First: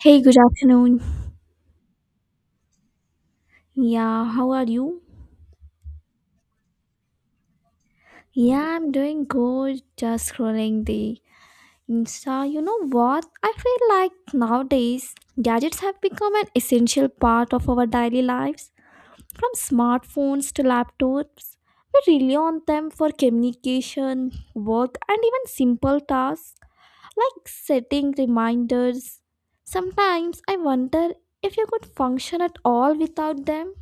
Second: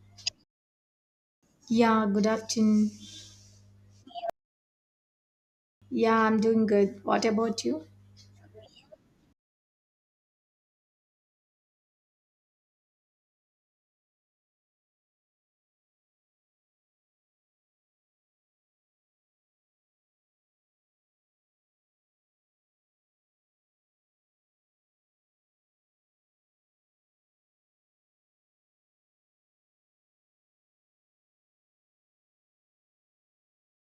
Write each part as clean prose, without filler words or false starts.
Hey, good afternoon. Yeah, good afternoon. Yeah, how are you? Yeah, I'm doing good. What about you? Yeah, I'm doing good. Just scrolling the Insta. You know what? I feel like nowadays gadgets have become an essential part of our daily lives. From smartphones to laptops, we rely on them for communication, work, and even simple tasks like setting reminders. Sometimes I wonder if you could function at all without them.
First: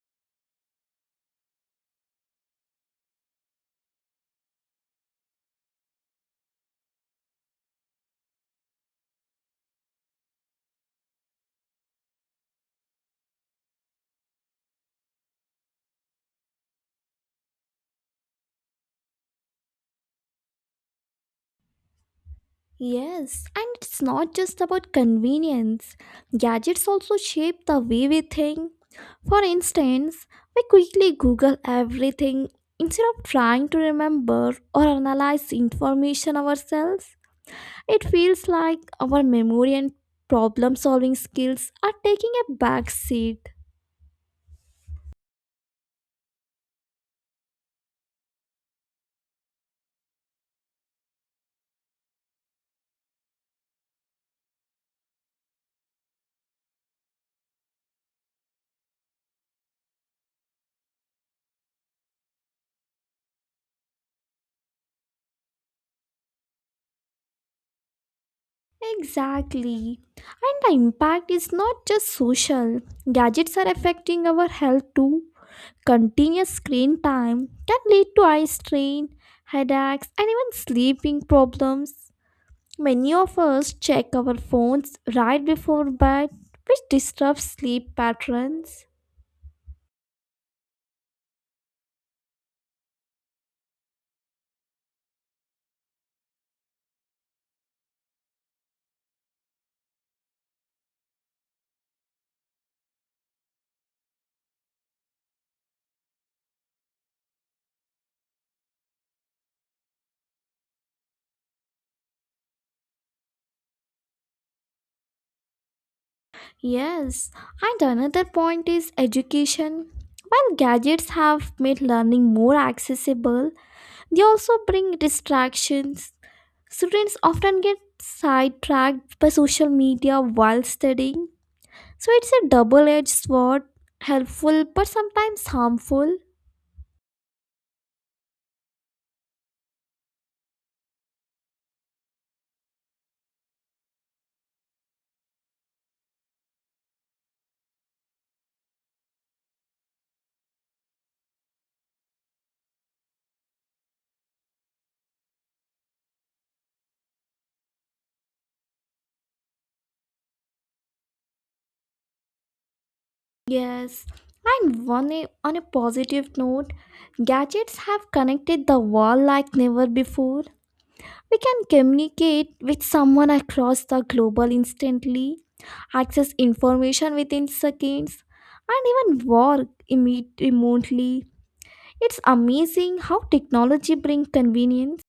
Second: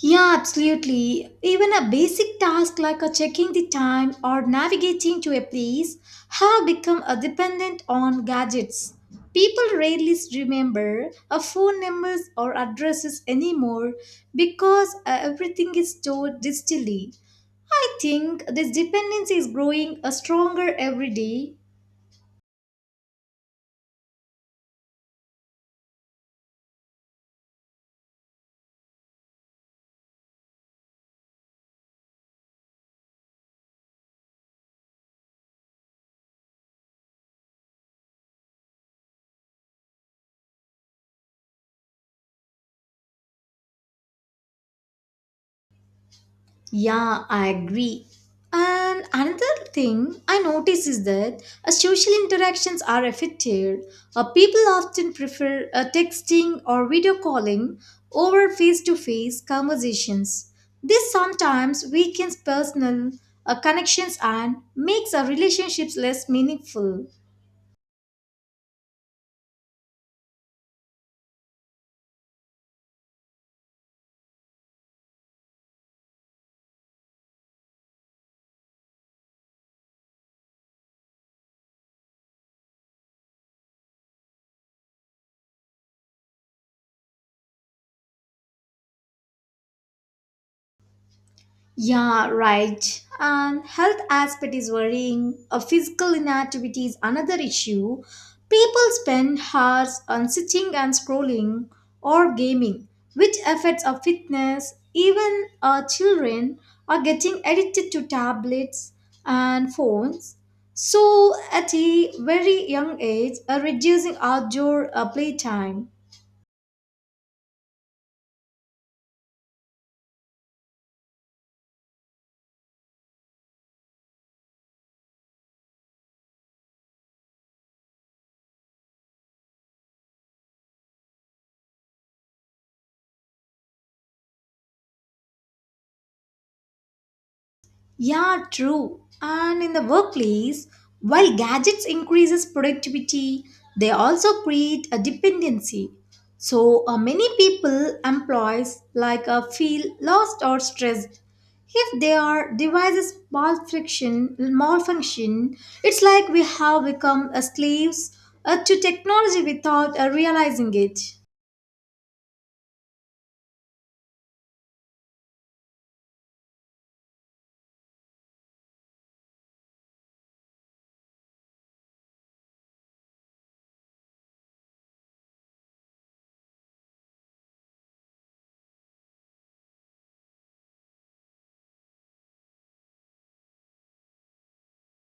Yeah, absolutely. Even a basic task like a checking the time or navigating to a place have become a dependent on gadgets. People rarely remember a phone numbers or addresses anymore because everything is stored digitally. I think this dependency is growing stronger every day. Yes, and it's not just about convenience. Gadgets also shape the way we think. For instance, we quickly Google everything instead of trying to remember or analyze information ourselves. It feels like our memory and problem solving skills are taking a back seat. Yeah, I agree. And another thing I notice is that social interactions are affected. People often prefer texting or video calling over face to face conversations. This sometimes weakens personal connections and makes our relationships less meaningful. Exactly. And the impact is not just social. Gadgets are affecting our health too. Continuous screen time can lead to eye strain, headaches, and even sleeping problems. Many of us check our phones right before bed, which disrupts sleep patterns. Yeah, right. And health aspect is worrying. A physical inactivity is another issue. People spend hours on sitting and scrolling or gaming, which affects our fitness. Even our children are getting addicted to tablets and phones. So, at a very young age, are reducing outdoor playtime. Yes, and another point is education. While gadgets have made learning more accessible, they also bring distractions. Students often get sidetracked by social media while studying. So it's a double edged sword, helpful but sometimes harmful. Yeah, true. And in the workplace, while gadgets increases productivity, they also create a dependency. So many people, employees, like feel lost or stressed if they are devices malfunction. It's like we have become slaves to technology without realizing it. Yes, and on a positive note, gadgets have connected the world like never before. We can communicate with someone across the global instantly, access information within seconds, and even work remotely. It's amazing how technology brings convenience.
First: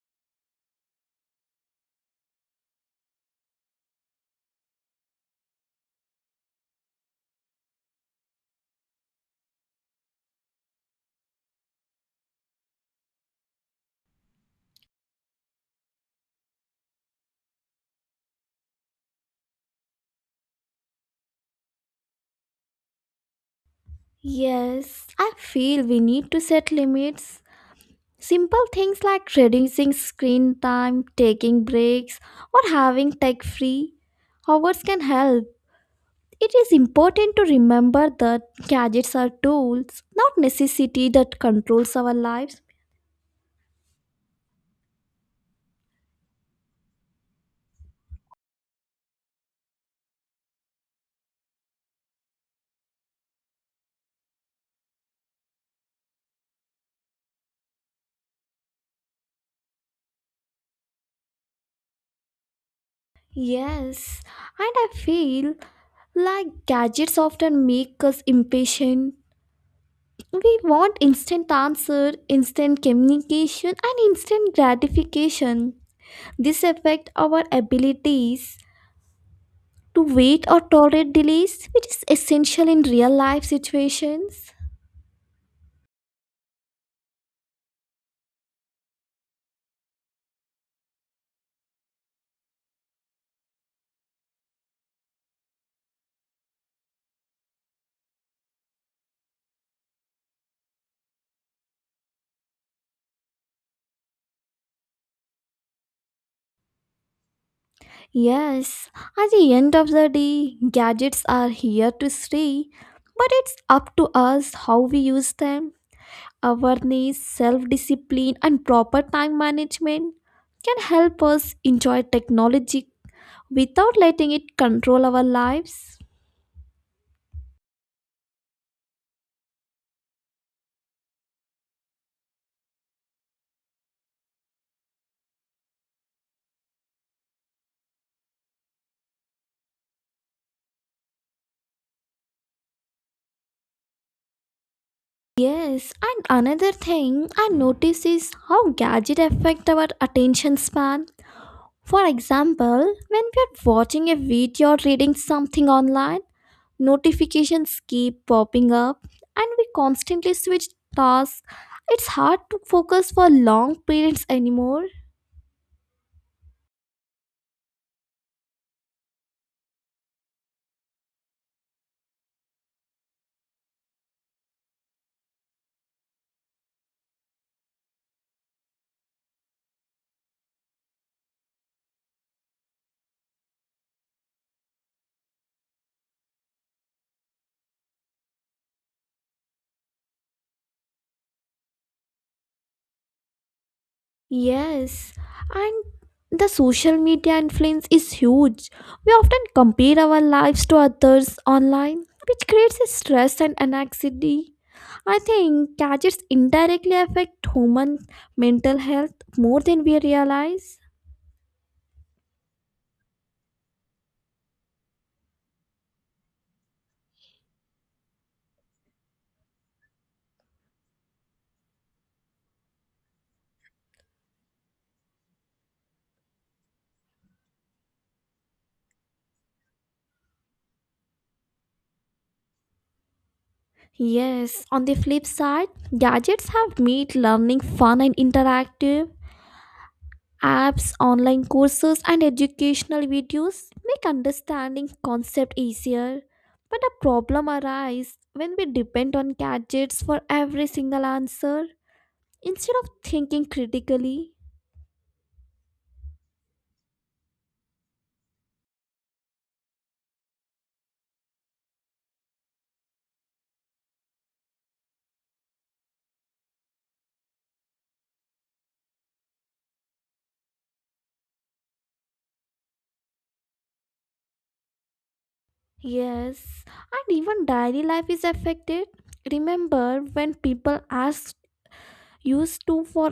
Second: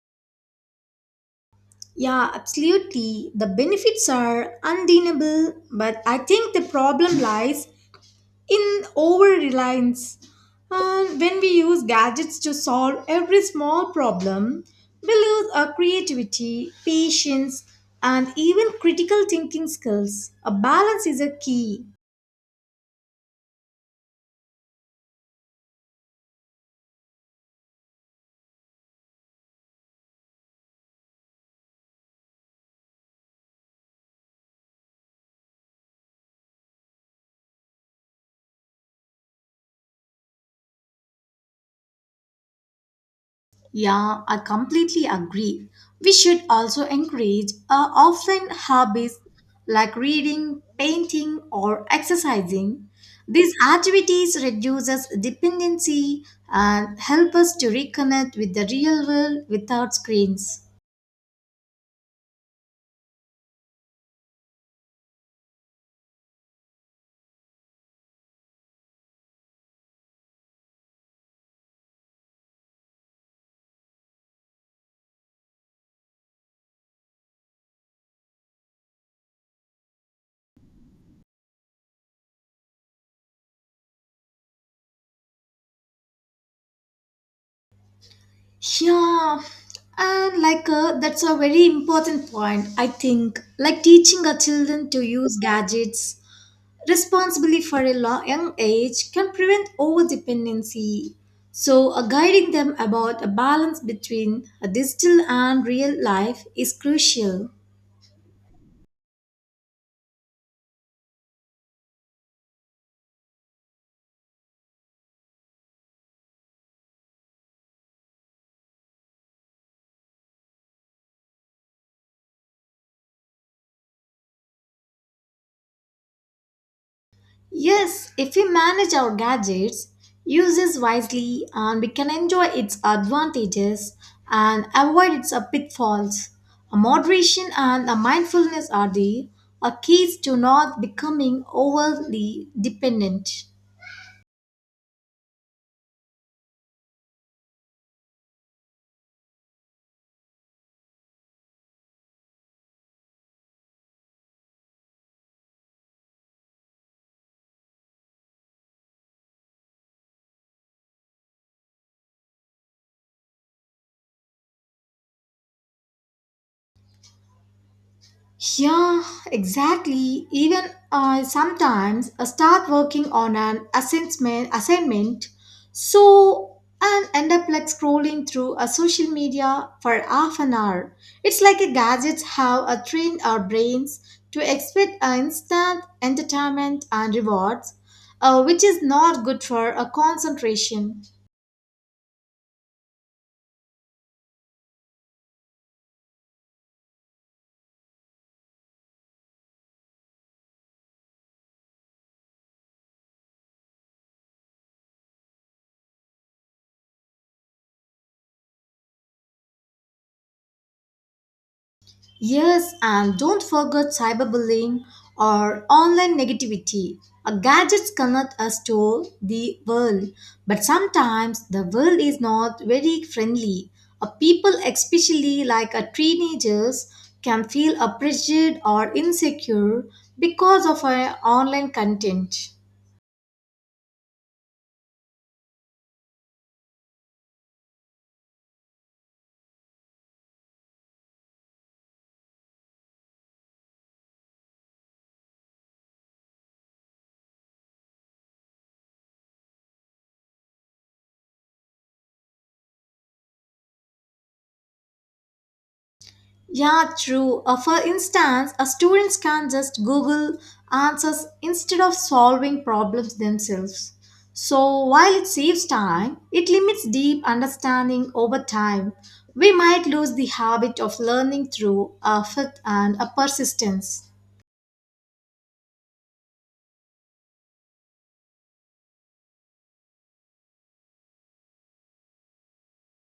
Yeah, absolutely. The benefits are undeniable, but I think the problem lies in over reliance. And when we use gadgets to solve every small problem, we lose our creativity, patience, and even critical thinking skills. A balance is a key. Yes, I feel we need to set limits. Simple things like reducing screen time, taking breaks, or having tech free hours can help. It is important to remember that gadgets are tools, not necessity that controls our lives. Yeah, I completely agree. We should also encourage offline hobbies like reading, painting, or exercising. These activities reduces dependency and help us to reconnect with the real world without screens. Yes, and I feel like gadgets often make us impatient. We want instant answer, instant communication, and instant gratification. This affect our abilities to wait or tolerate delays, which is essential in real life situations. Yeah, and like that's a very important point, I think. Like teaching our children to use gadgets responsibility for a young age can prevent overdependency. So, guiding them about a balance between a digital and real life is crucial. Yes, at the end of the day, gadgets are here to stay, but it's up to us how we use them. Awareness, self discipline, and proper time management can help us enjoy technology without letting it control our lives. Yes, if we manage our gadgets, uses wisely, and we can enjoy its advantages and avoid its pitfalls, a moderation and a mindfulness are the keys to not becoming overly dependent. Yes, and another thing I notice is how gadgets affect our attention span. For example, when we are watching a video or reading something online, notifications keep popping up and we constantly switch tasks. It's hard to focus for long periods anymore. Yeah, exactly. Even sometimes I start working on an assessment assignment, so and end up like scrolling through a social media for half an hour. It's like a gadgets have trained our brains to expect instant entertainment and rewards, which is not good for a concentration. Yes, and the social media influence is huge. We often compare our lives to others online, which creates a stress and anxiety. I think gadgets indirectly affect human mental health more than we realize. Yes, and don't forget cyberbullying or online negativity. Our gadgets connect us to the world, but sometimes the world is not very friendly. A people, especially like a teenagers, can feel pressured or insecure because of our online content. Yes, on the flip side, gadgets have made learning fun and interactive. Apps, online courses, and educational videos make understanding concept easier. But a problem arises when we depend on gadgets for every single answer instead of thinking critically. Yeah, true. For instance, a students can just Google answers instead of solving problems themselves. So while it saves time, it limits deep understanding over time. We might lose the habit of learning through effort and a persistence. Yes, and even daily life is affected. Remember when people ask. Used to for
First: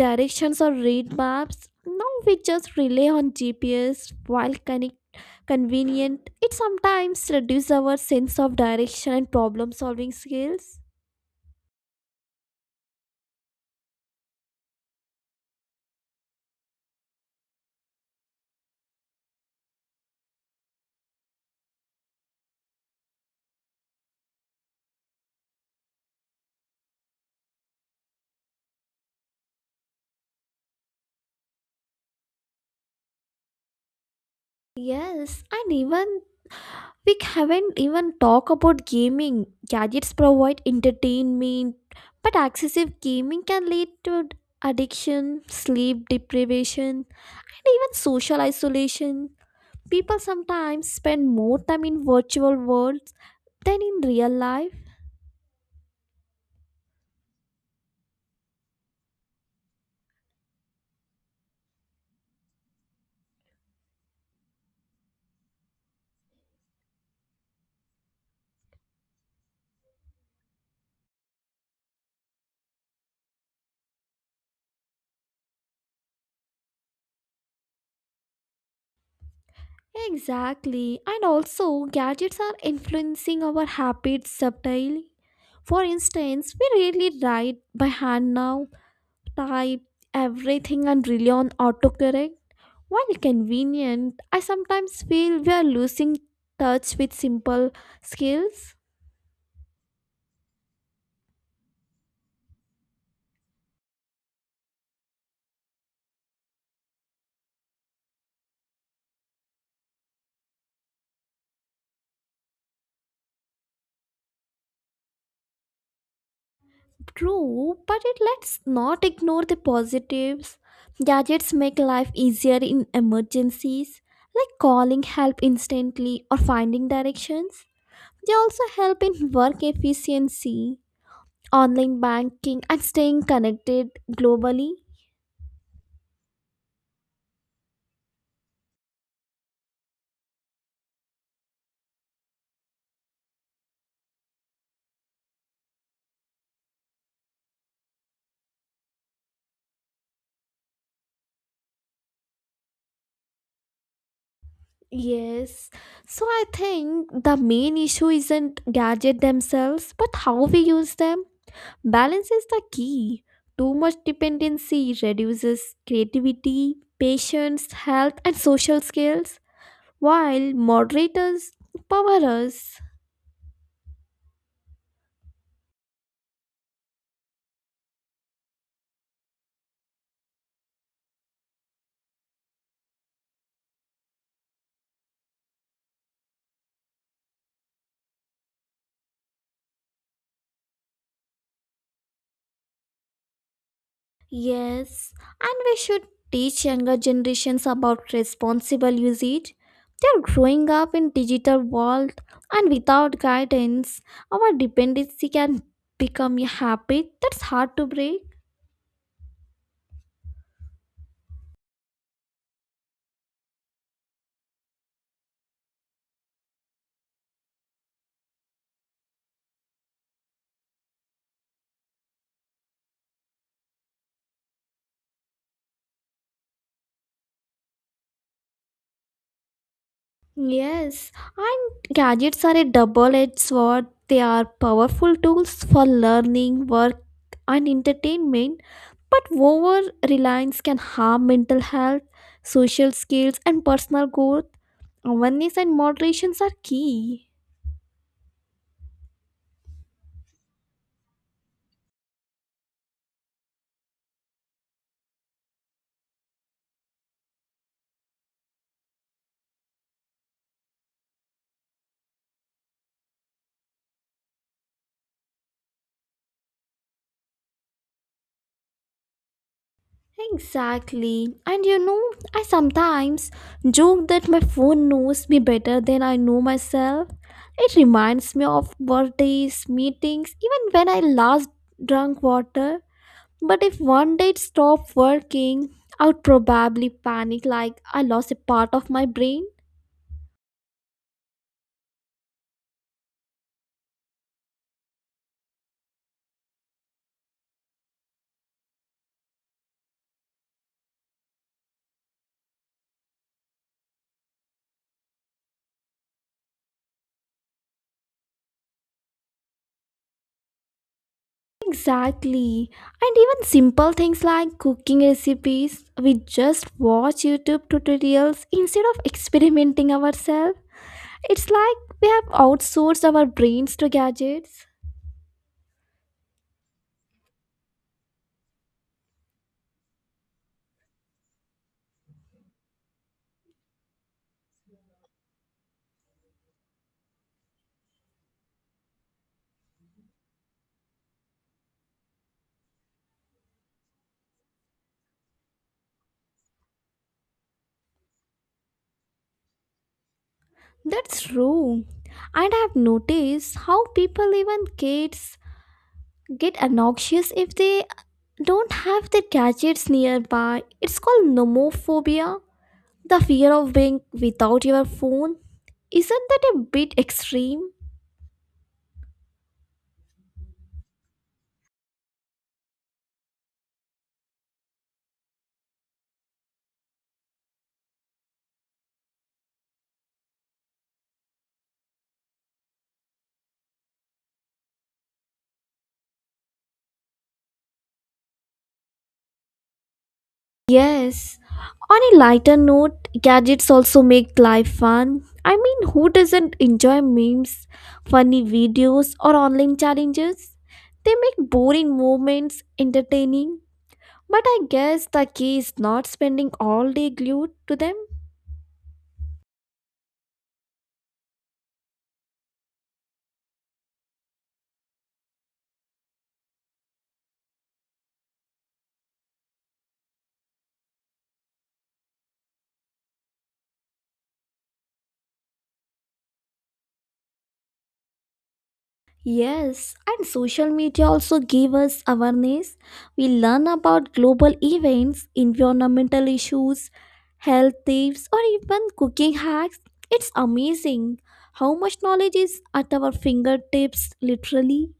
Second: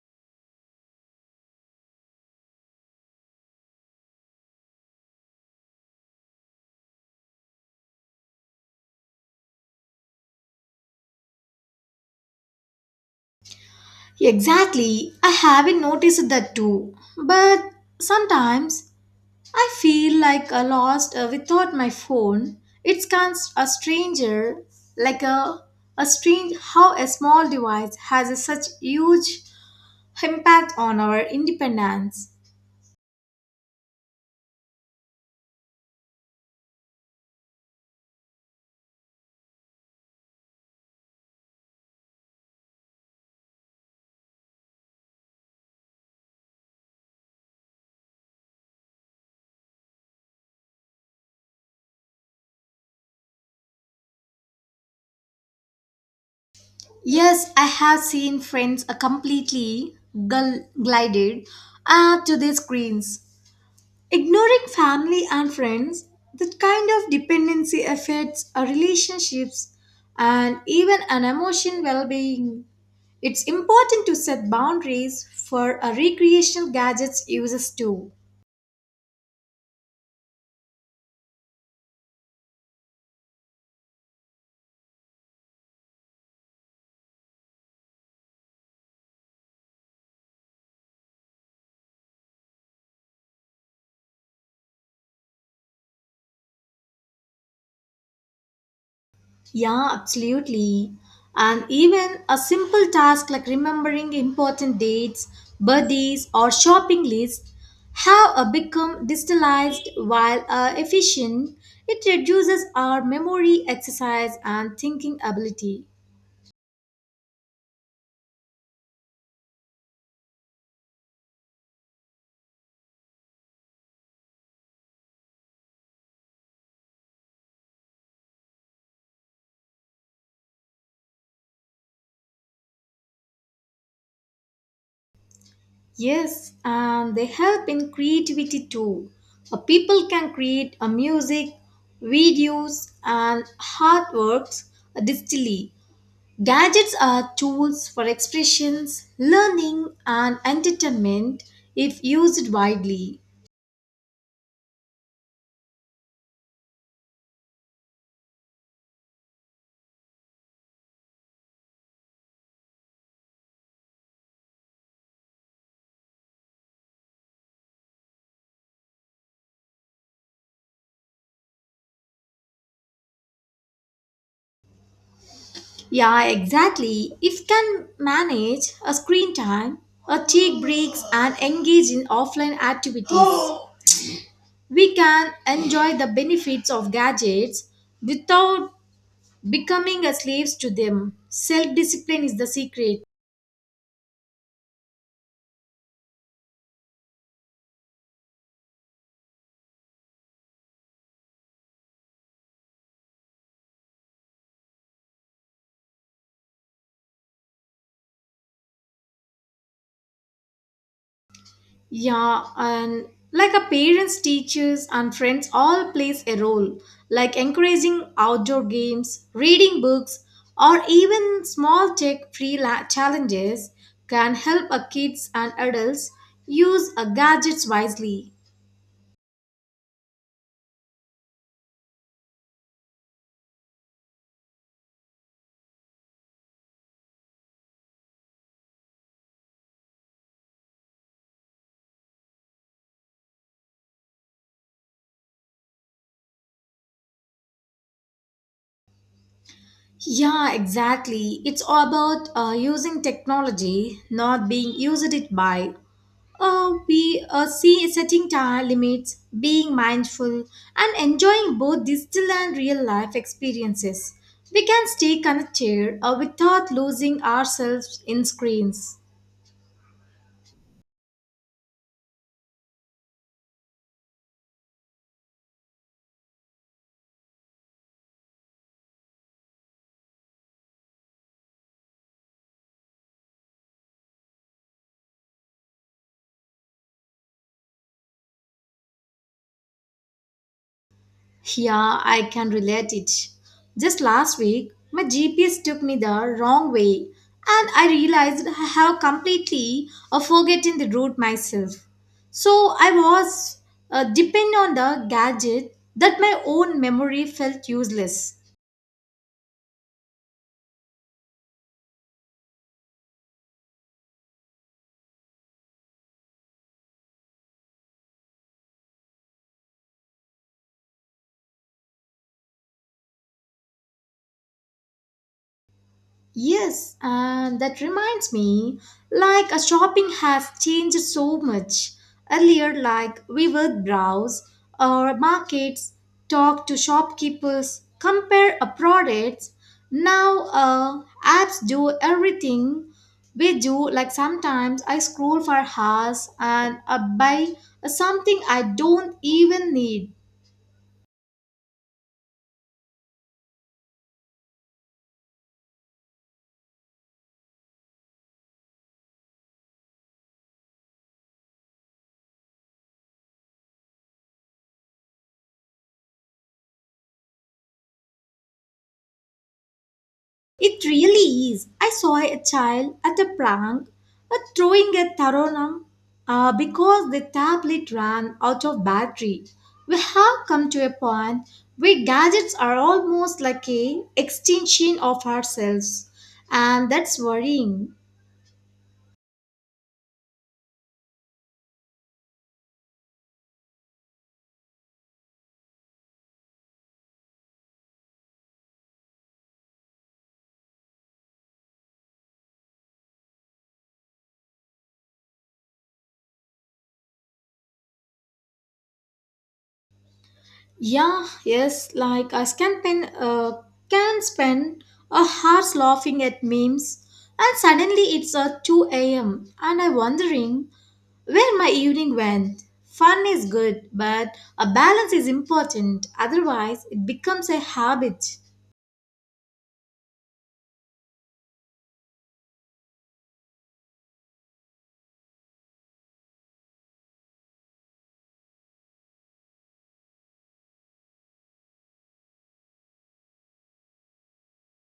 directions or read maps. Now we just rely on GPS while connect convenient. It sometimes reduces our sense of direction and problem solving skills. Exactly, I haven't noticed that too. But sometimes I feel like a lost without my phone. It's kind a stranger, like a strange how a small device has a such huge impact on our independence. Yes, and even we haven't even talk about gaming. Gadgets provide entertainment, but excessive gaming can lead to addiction, sleep deprivation, and even social isolation. People sometimes spend more time in virtual world than in real life. Yes, I have seen friends completely glided to their screens, ignoring family and friends. That kind of dependency affects our relationships and even an emotion well-being. It's important to set boundaries for a recreational gadgets uses too. Exactly. And also, gadgets are influencing our habits subtly. For instance, we rarely write by hand now, type everything and rely on autocorrect. While convenient, I sometimes feel we are losing touch with simple skills. Yeah, absolutely. And even a simple task like remembering important dates, birthdays, or shopping lists have become digitalized while efficient. It reduces our memory exercise and thinking ability. True, but it let's not ignore the positives. Gadgets make life easier in emergencies, like calling help instantly or finding directions. They also help in work efficiency, online banking, and staying connected globally. Yes, and they help in creativity too. People can create music, videos, and artworks digitally. Gadgets are tools for expressions, learning, and entertainment if used widely. Yes. So I think the main issue isn't gadget themselves, but how we use them. Balance is the key. Too much dependency reduces creativity, patience, health, and social skills, while moderators empower us. Yeah, exactly. If can manage a screen time, or take breaks, and engage in offline activities, we can enjoy the benefits of gadgets without becoming a slaves to them. Self discipline is the secret. Yes, and we should teach younger generations about responsible usage. They're growing up in digital world and without guidance, our dependency can become a habit that's hard to break. Yeah, and like our parents, teachers, and friends all plays a role, like encouraging outdoor games, reading books, or even small tech free challenges can help our kids and adults use our gadgets wisely. Yes, and gadgets are a double-edged sword. They are powerful tools for learning, work, and entertainment. But over reliance can harm mental health, social skills, and personal growth. Awareness and moderations are key. Yeah, exactly. It's all about using technology, not being used it by. Oh, we see setting time limits, being mindful, and enjoying both digital and real life experiences. We can stay connected without losing ourselves in screens. Exactly. And you know, I sometimes joke that my phone knows me better than I know myself. It reminds me of birthdays, meetings, even when I last drank water. But if one day it stopped working, I would probably panic like I lost a part of my brain. Yeah, I can relate it. Just last week, my GPS took me the wrong way, and I realized I have completely forgotten the route myself. So I was dependent on the gadget that my own memory felt useless. Exactly. And even simple things like cooking recipes, we just watch YouTube tutorials instead of experimenting ourselves. It's like we have outsourced our brains to gadgets. Yes, and that reminds me, like a shopping has changed so much. Earlier, like we would browse our markets, talk to shopkeepers, compare a products. Now, apps do everything we do. Like sometimes I scroll for hours and buy something I don't even need. That's true. And I have noticed how people, even kids, get obnoxious if they don't have their gadgets nearby. It's called nomophobia, the fear of being without your phone. Isn't that a bit extreme? It really is. I saw a child at a prank throwing a taronam because the tablet ran out of battery. We have come to a point where gadgets are almost like a extension of ourselves, and that's worrying. Yes. On a lighter note, gadgets also make life fun. I mean, who doesn't enjoy memes, funny videos, or online challenges? They make boring moments entertaining. But I guess the key is not spending all day glued to them. Yeah, yes, like I can spend a hours laughing at memes, and suddenly it's 2 a.m. and I'm wondering where my evening went. Fun is good, but a balance is important. Otherwise, it becomes a habit. Yes, and social media also give us awareness. We learn about global events, environmental issues, health tips, or even cooking hacks. It's amazing how much knowledge is at our fingertips, literally.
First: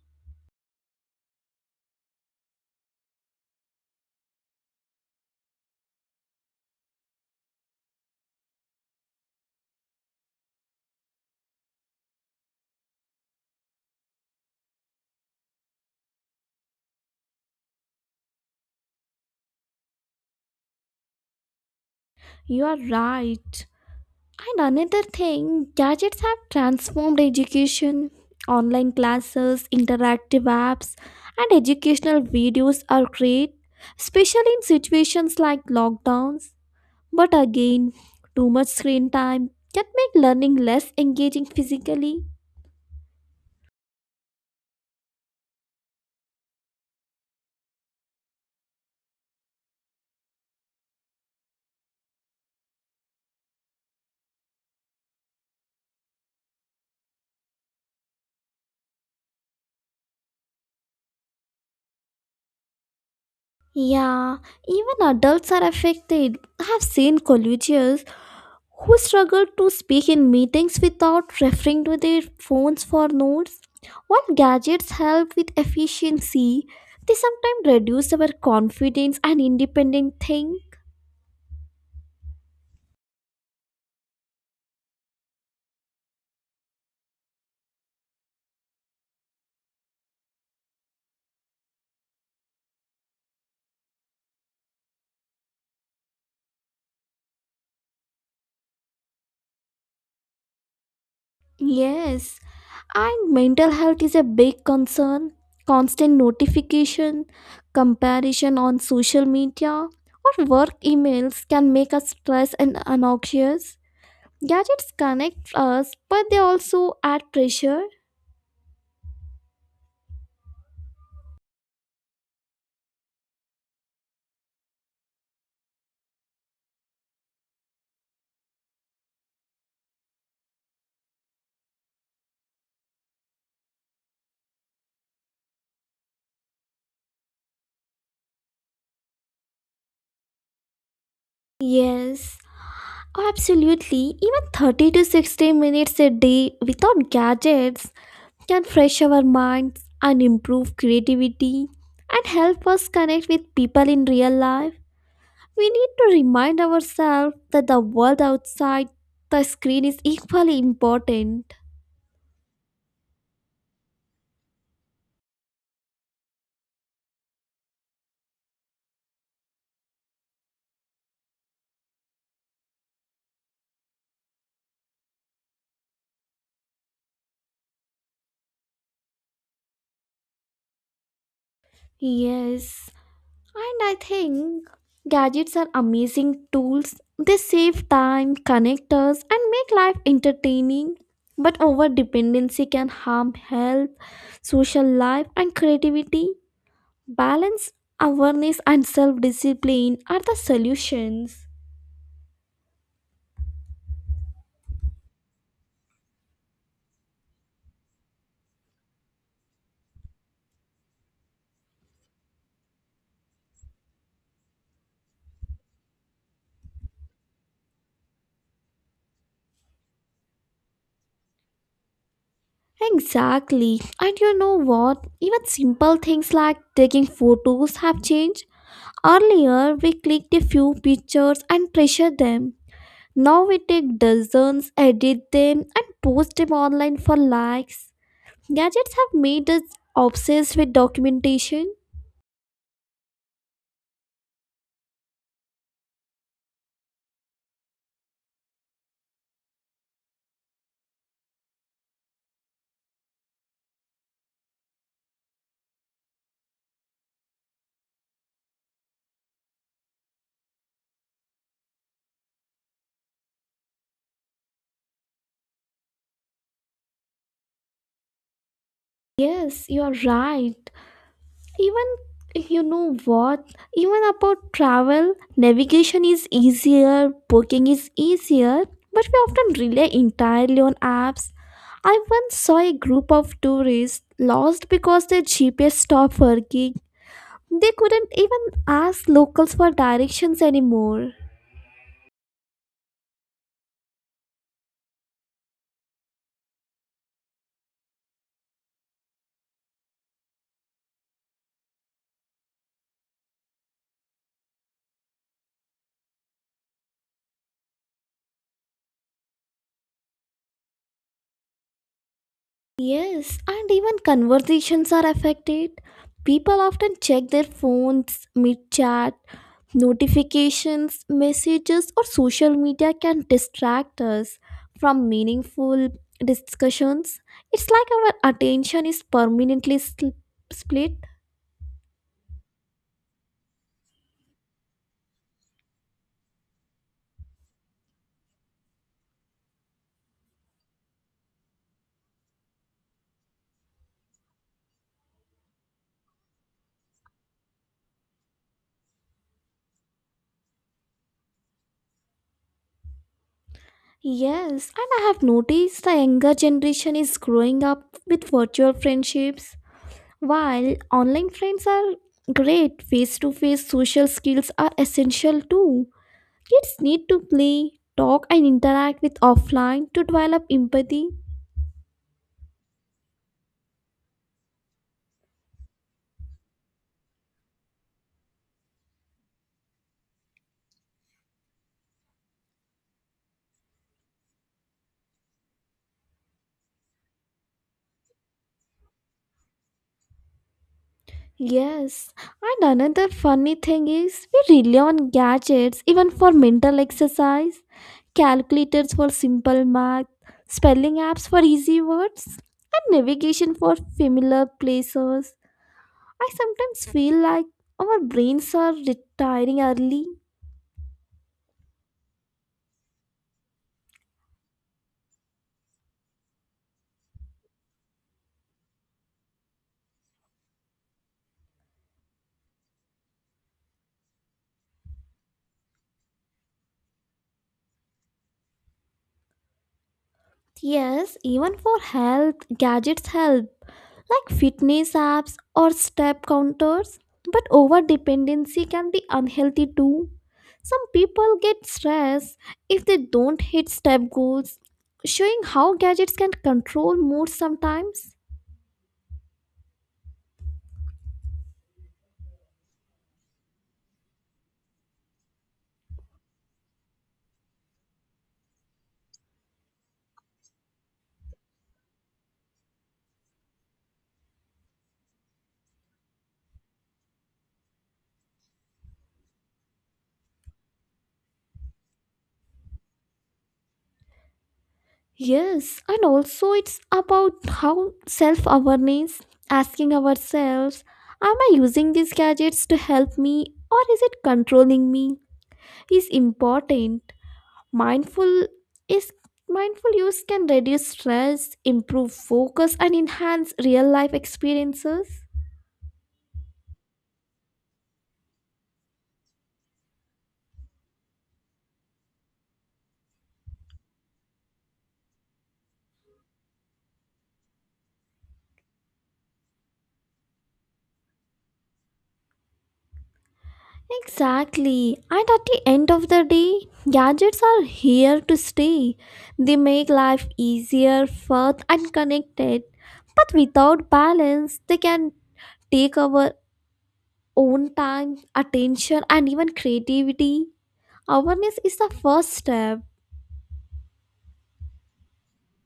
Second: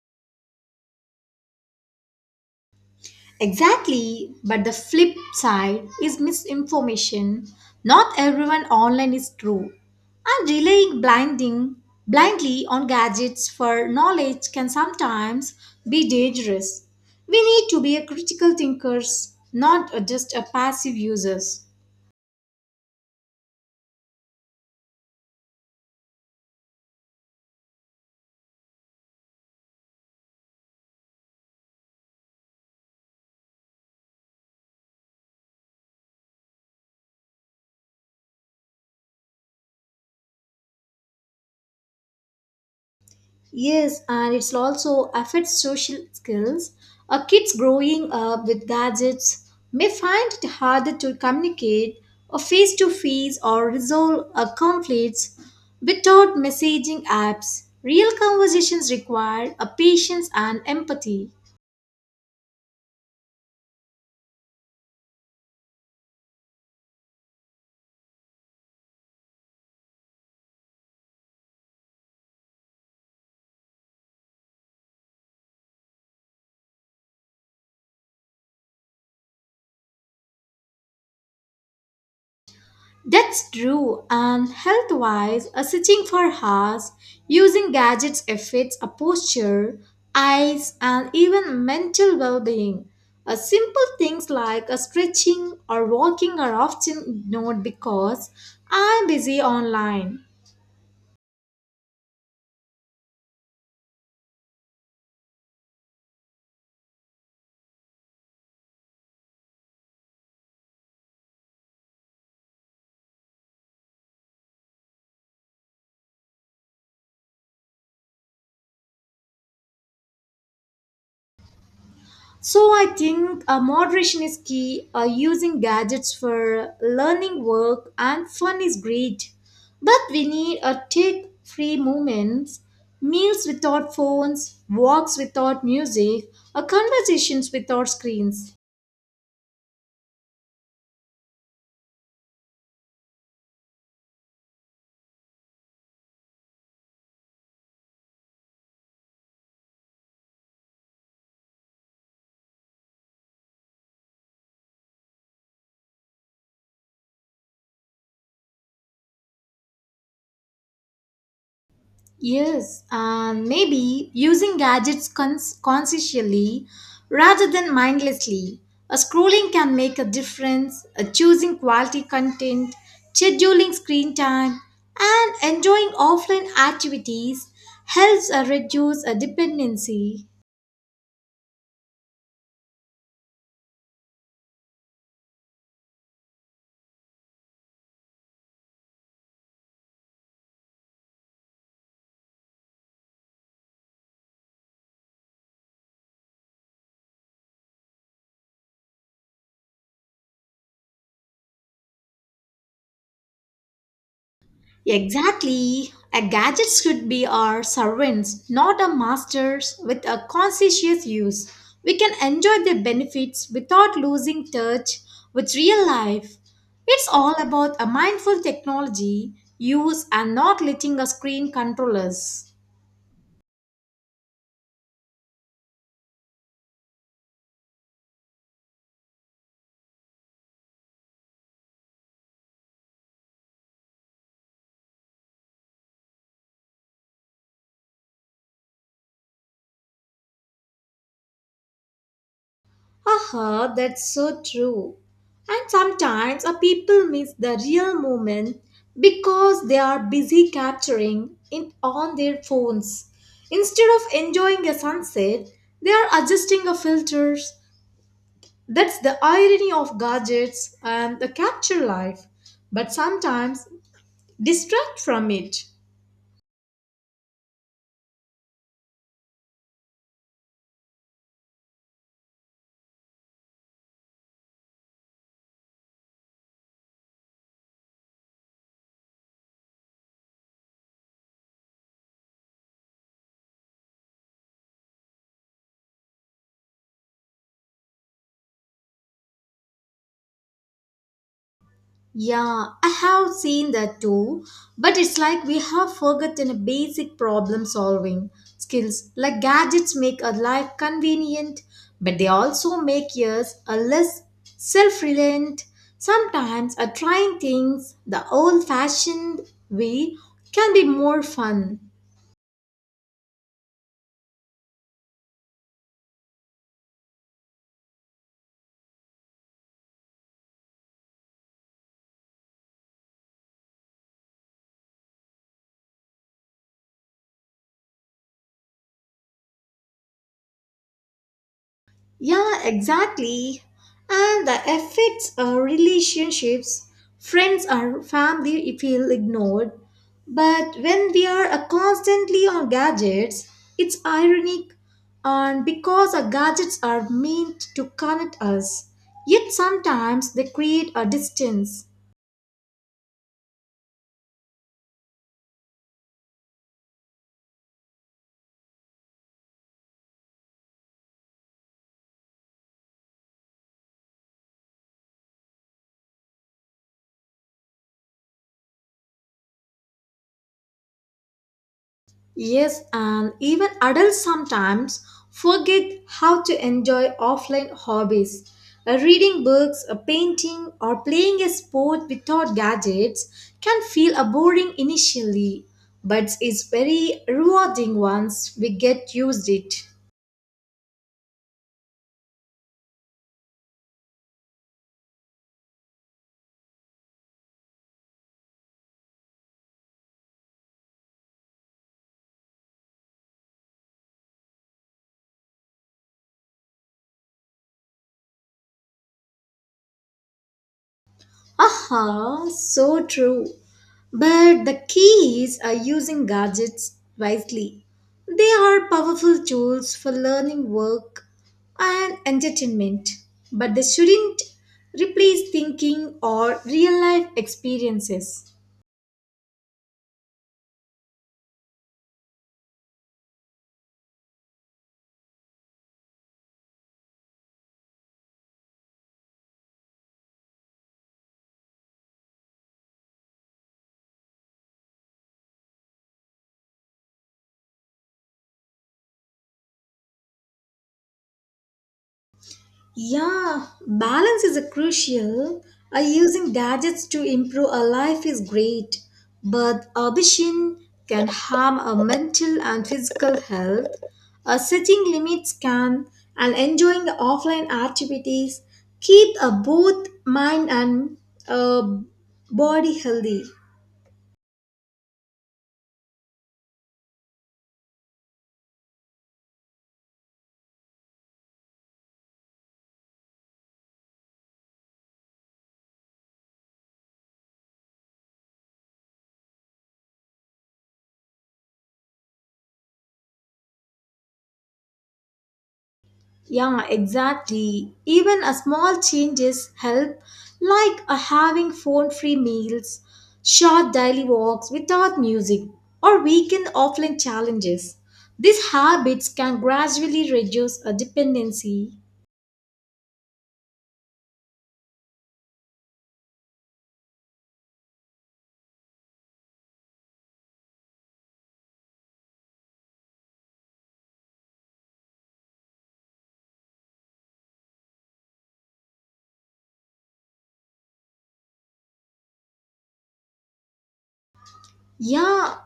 Exactly, but the flip side is misinformation. Not everyone online is true. And relying blindly on gadgets for knowledge can sometimes be dangerous. We need to be a critical thinkers, not just a passive users. You are right. And another thing, gadgets have transformed education. Online classes, interactive apps, and educational videos are great, especially in situations like lockdowns. But again, too much screen time can make learning less engaging physically. Yes, and it's also affects social skills. Kids growing up with gadgets may find it harder to communicate or face to face or resolve conflicts without messaging apps. Real conversations require a patience and empathy. Yeah, even adults are affected. I have seen colleges who struggle to speak in meetings without referring to their phones for notes. While gadgets help with efficiency, they sometimes reduce our confidence and independent thing. That's true, and health wise, sitting for hours, using gadgets affects a posture, eyes, and even mental well being. Simple things like a stretching or walking are often ignored because I'm busy online. Yes, and mental health is a big concern. Constant notification, comparison on social media, or work emails can make us stressed and anxious. Gadgets connect us, but they also add pressure. So I think moderation is key. Using gadgets for learning, work, and fun is great, but we need a take-free moments, meals without phones, walks without music, or conversations without screens. Yes, absolutely. Even 30 to 60 minutes a day without gadgets can fresh our minds and improve creativity and help us connect with people in real life. We need to remind ourselves that the world outside the screen is equally important. Yes, and maybe using gadgets consciously rather than mindlessly. A scrolling can make a difference, a choosing quality content, scheduling screen time, and enjoying offline activities helps reduce a dependency. Yes, and I think gadgets are amazing tools. They save time, connect us, and make life entertaining. But over dependency can harm health, social life, and creativity. Balance, awareness, and self discipline are the solutions. Exactly. A gadget should be our servants, not our masters, with a conscientious use. We can enjoy their benefits without losing touch with real life. It's all about a mindful technology use and not letting a screen control us. Exactly. And you know what? Even simple things like taking photos have changed. Earlier, we clicked a few pictures and treasured them. Now we take dozens, edit them, and post them online for likes. Gadgets have made us obsessed with documentation. Aha, that's so true. And sometimes a people miss the real moment because they are busy capturing it on their phones. Instead of enjoying a sunset, they are adjusting the filters. That's the irony of gadgets and the capture life, but sometimes distract from it. Yes, you're right. Even you know what? Even about travel, navigation is easier, booking is easier, but we often rely entirely on apps. I once saw a group of tourists lost because their GPS stopped working. They couldn't even ask locals for directions anymore. Yeah, I have seen that too, but it's like we have forgotten a basic problem solving skills. Like gadgets make our life convenient, but they also make us a less self reliant. Sometimes a trying things the old fashioned way can be more fun. Yes, and even conversations are affected. People often check their phones mid chat. Notifications, messages, or social media can distract us from meaningful discussions. It's like our attention is permanently split. Yeah, exactly. And the effects our relationships. Friends or family feel ignored. But when we are constantly on gadgets, it's ironic and because our gadgets are meant to connect us, yet sometimes they create a distance. Yes, and I have noticed the younger generation is growing up with virtual friendships. While online friends are great, face to face social skills are essential too. Kids need to play, talk, and interact with offline to develop empathy. Yes, and even adults sometimes forget how to enjoy offline hobbies. Reading books, painting, or playing a sport without gadgets can feel boring initially, but it's very rewarding once we get used it. Yes, and another funny thing is we rely on gadgets even for mental exercise, calculators for simple math, spelling apps for easy words, and navigation for familiar places. I sometimes feel like our brains are retiring early. Aha, so true. But the key is using gadgets wisely. They are powerful tools for learning, work, and entertainment, but they shouldn't replace thinking or real life experiences. Yes, even for health, gadgets help, like fitness apps or step counters. But over dependency can be unhealthy too. Some people get stressed if they don't hit step goals, showing how gadgets can control mood sometimes. Yeah, balance is a crucial. Using gadgets to improve our life is great, but ambition can harm our mental and physical health. Setting limits can, and enjoying the offline activities keep both mind and uh, body healthy. Yes, and also it's about how self awareness, asking ourselves, am I using these gadgets to help me or is it controlling me? Is important. mindful is Mindful use can reduce stress, improve focus, and enhance real life experiences. Yeah, exactly. Even a small changes help, like a having phone-free meals, short daily walks without music, or weekend offline challenges. These habits can gradually reduce a dependency. Exactly, and at the end of the day, gadgets are here to stay. They make life easier, fun, and connected, but without balance they can take our own time, attention, and even creativity. Awareness is the first step. Yeah,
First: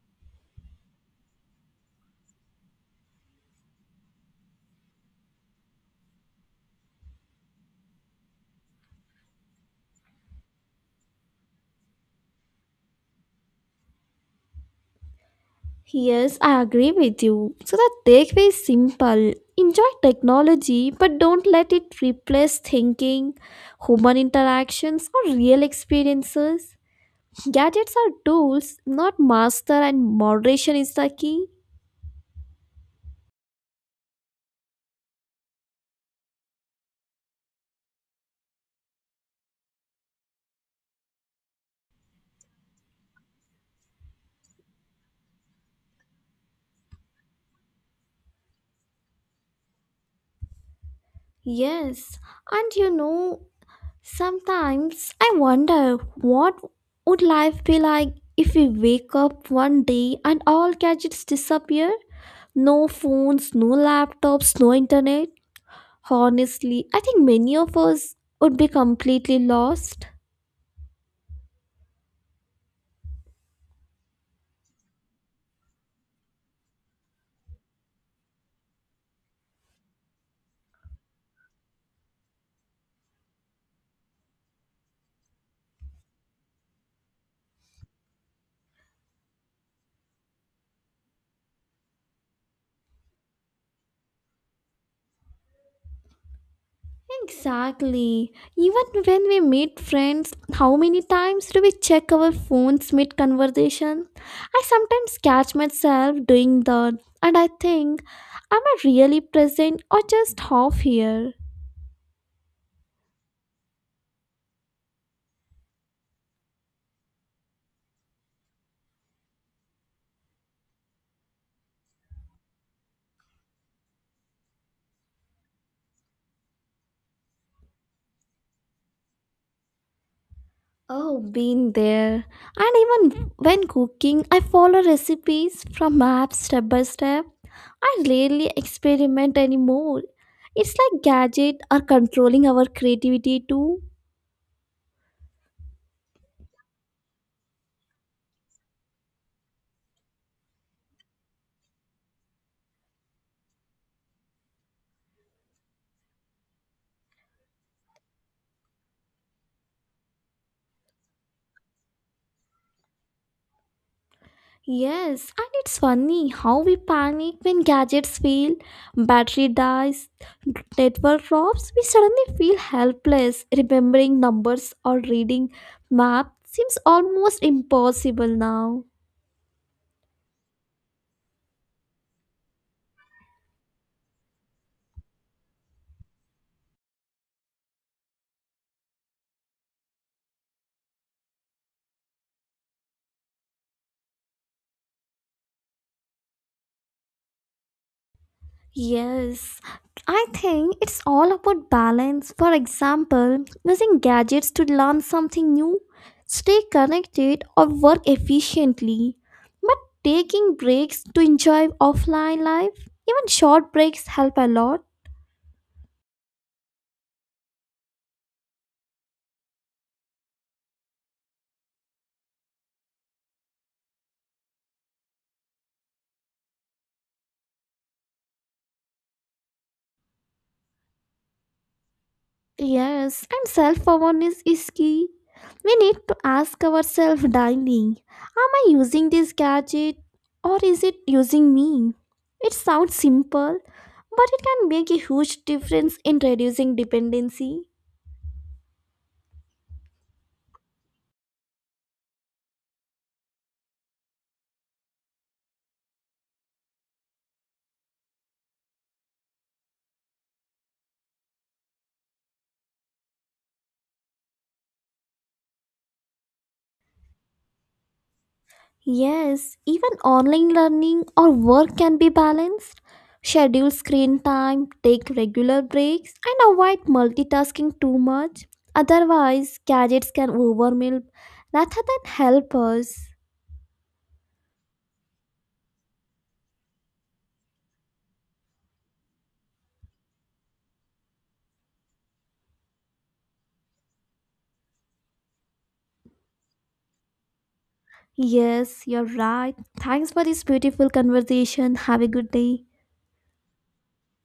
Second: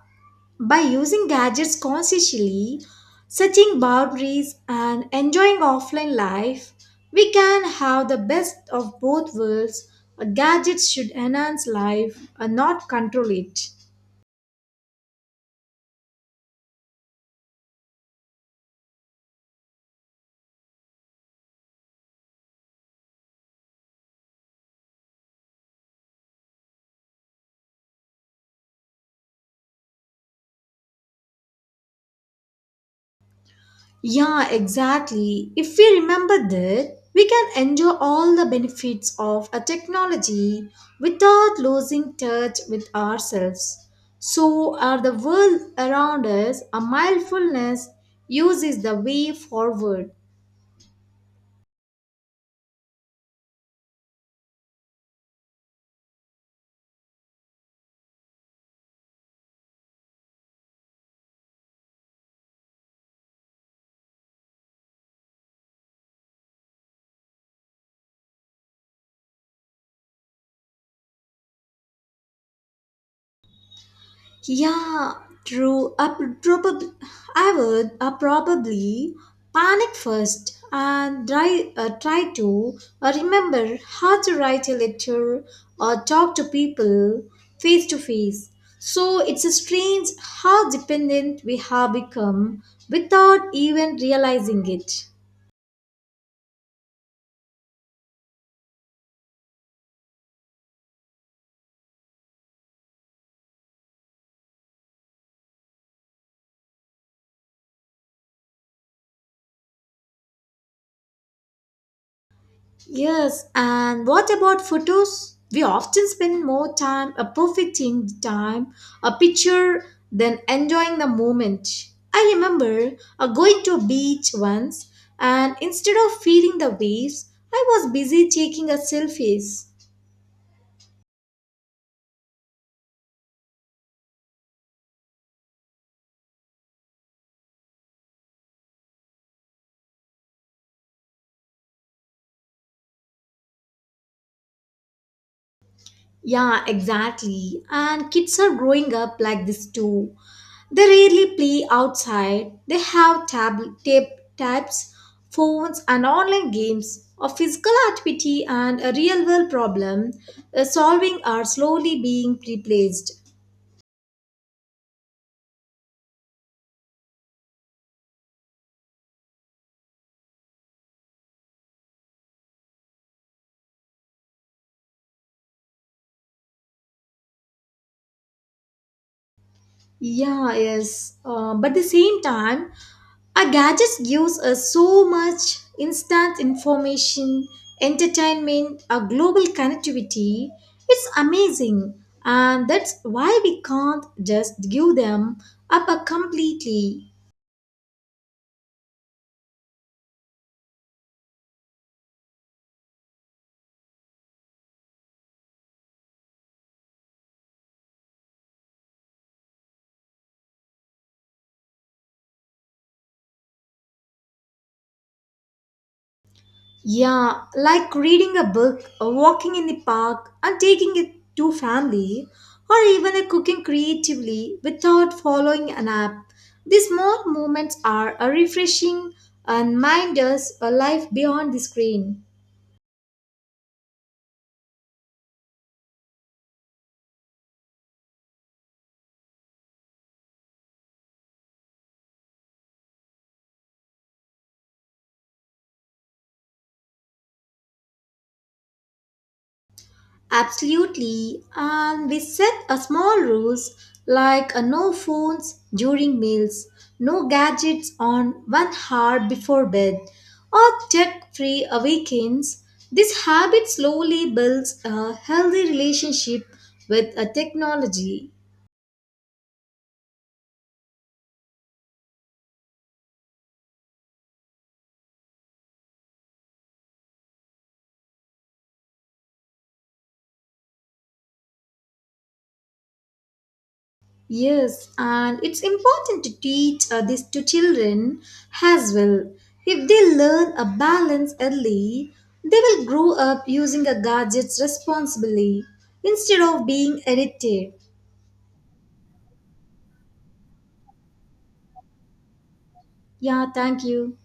by using gadgets consciously, setting boundaries, and enjoying offline life, we can have the best of both worlds. A gadget should enhance life and not control it. Yes, I agree with you. So the takeaway is simple. Enjoy technology, but don't let it replace thinking, human interactions, or real experiences. Gadgets are tools, not master, and moderation is the key. Yeah, exactly. If we remember that, we can enjoy all the benefits of a technology without losing touch with ourselves. So, are the world around us, a mindfulness uses the way forward. Yes, and you know, sometimes I wonder what would life be like if we wake up one day and all gadgets disappear? No phones, no laptops, no internet. Honestly, I think many of us would be completely lost. Yeah, true. Probably, I would probably panic first and try to remember how to write a letter or talk to people face to face. So it's a strange how dependent we have become without even realizing it. Exactly. Even when we meet friends, how many times do we check our phones mid conversation? I sometimes catch myself doing that, and I think, am I really present or just half here? Yes, and what about photos? We often spend more time perfecting the time, a picture, than enjoying the moment. I remember going to a beach once, and instead of feeling the waves, I was busy taking a selfies. Oh, been there. And even when cooking, I follow recipes from maps step by step. I rarely experiment anymore. It's like gadget are controlling our creativity too. Yeah, exactly. And kids are growing up like this too. They rarely play outside. They have tabs, phones, and online games. A physical activity and a real world problem solving are slowly being replaced. Yes, and it's funny how we panic when gadgets fail, battery dies, network drops. We suddenly feel helpless. Remembering numbers or reading map seems almost impossible now. Yeah, yes. But the same time, our gadgets gives us so much instant information, entertainment, our global connectivity. It's amazing. And that's why we can't just give them up completely. Yes, I think it's all about balance. For example, using gadgets to learn something new, stay connected, or work efficiently. But taking breaks to enjoy offline life, even short breaks, help a lot. Yeah, like reading a book, or walking in the park, and taking it to family, or even a cooking creatively without following an app. These small moments are a refreshing and mind us a life beyond the screen. Yes, and self awareness is key. We need to ask ourselves daily, am I using this gadget or is it using me? It sounds simple, but it can make a huge difference in reducing dependency. Absolutely. And we set a small rules like no phones during meals, no gadgets on 1 hour before bed, or tech free weekends. This habit slowly builds a healthy relationship with a technology. Yes, even online learning or work can be balanced. Schedule screen time, take regular breaks, and avoid multitasking too much. Otherwise, gadgets can overwhelm rather than help us. Yes, and it's important to teach this to children as well. If they learn a balance early, they will grow up using a gadgets responsibly instead of being addicted. Yes, you're right. Thanks for this beautiful conversation. Have a good day. Yeah, thank you.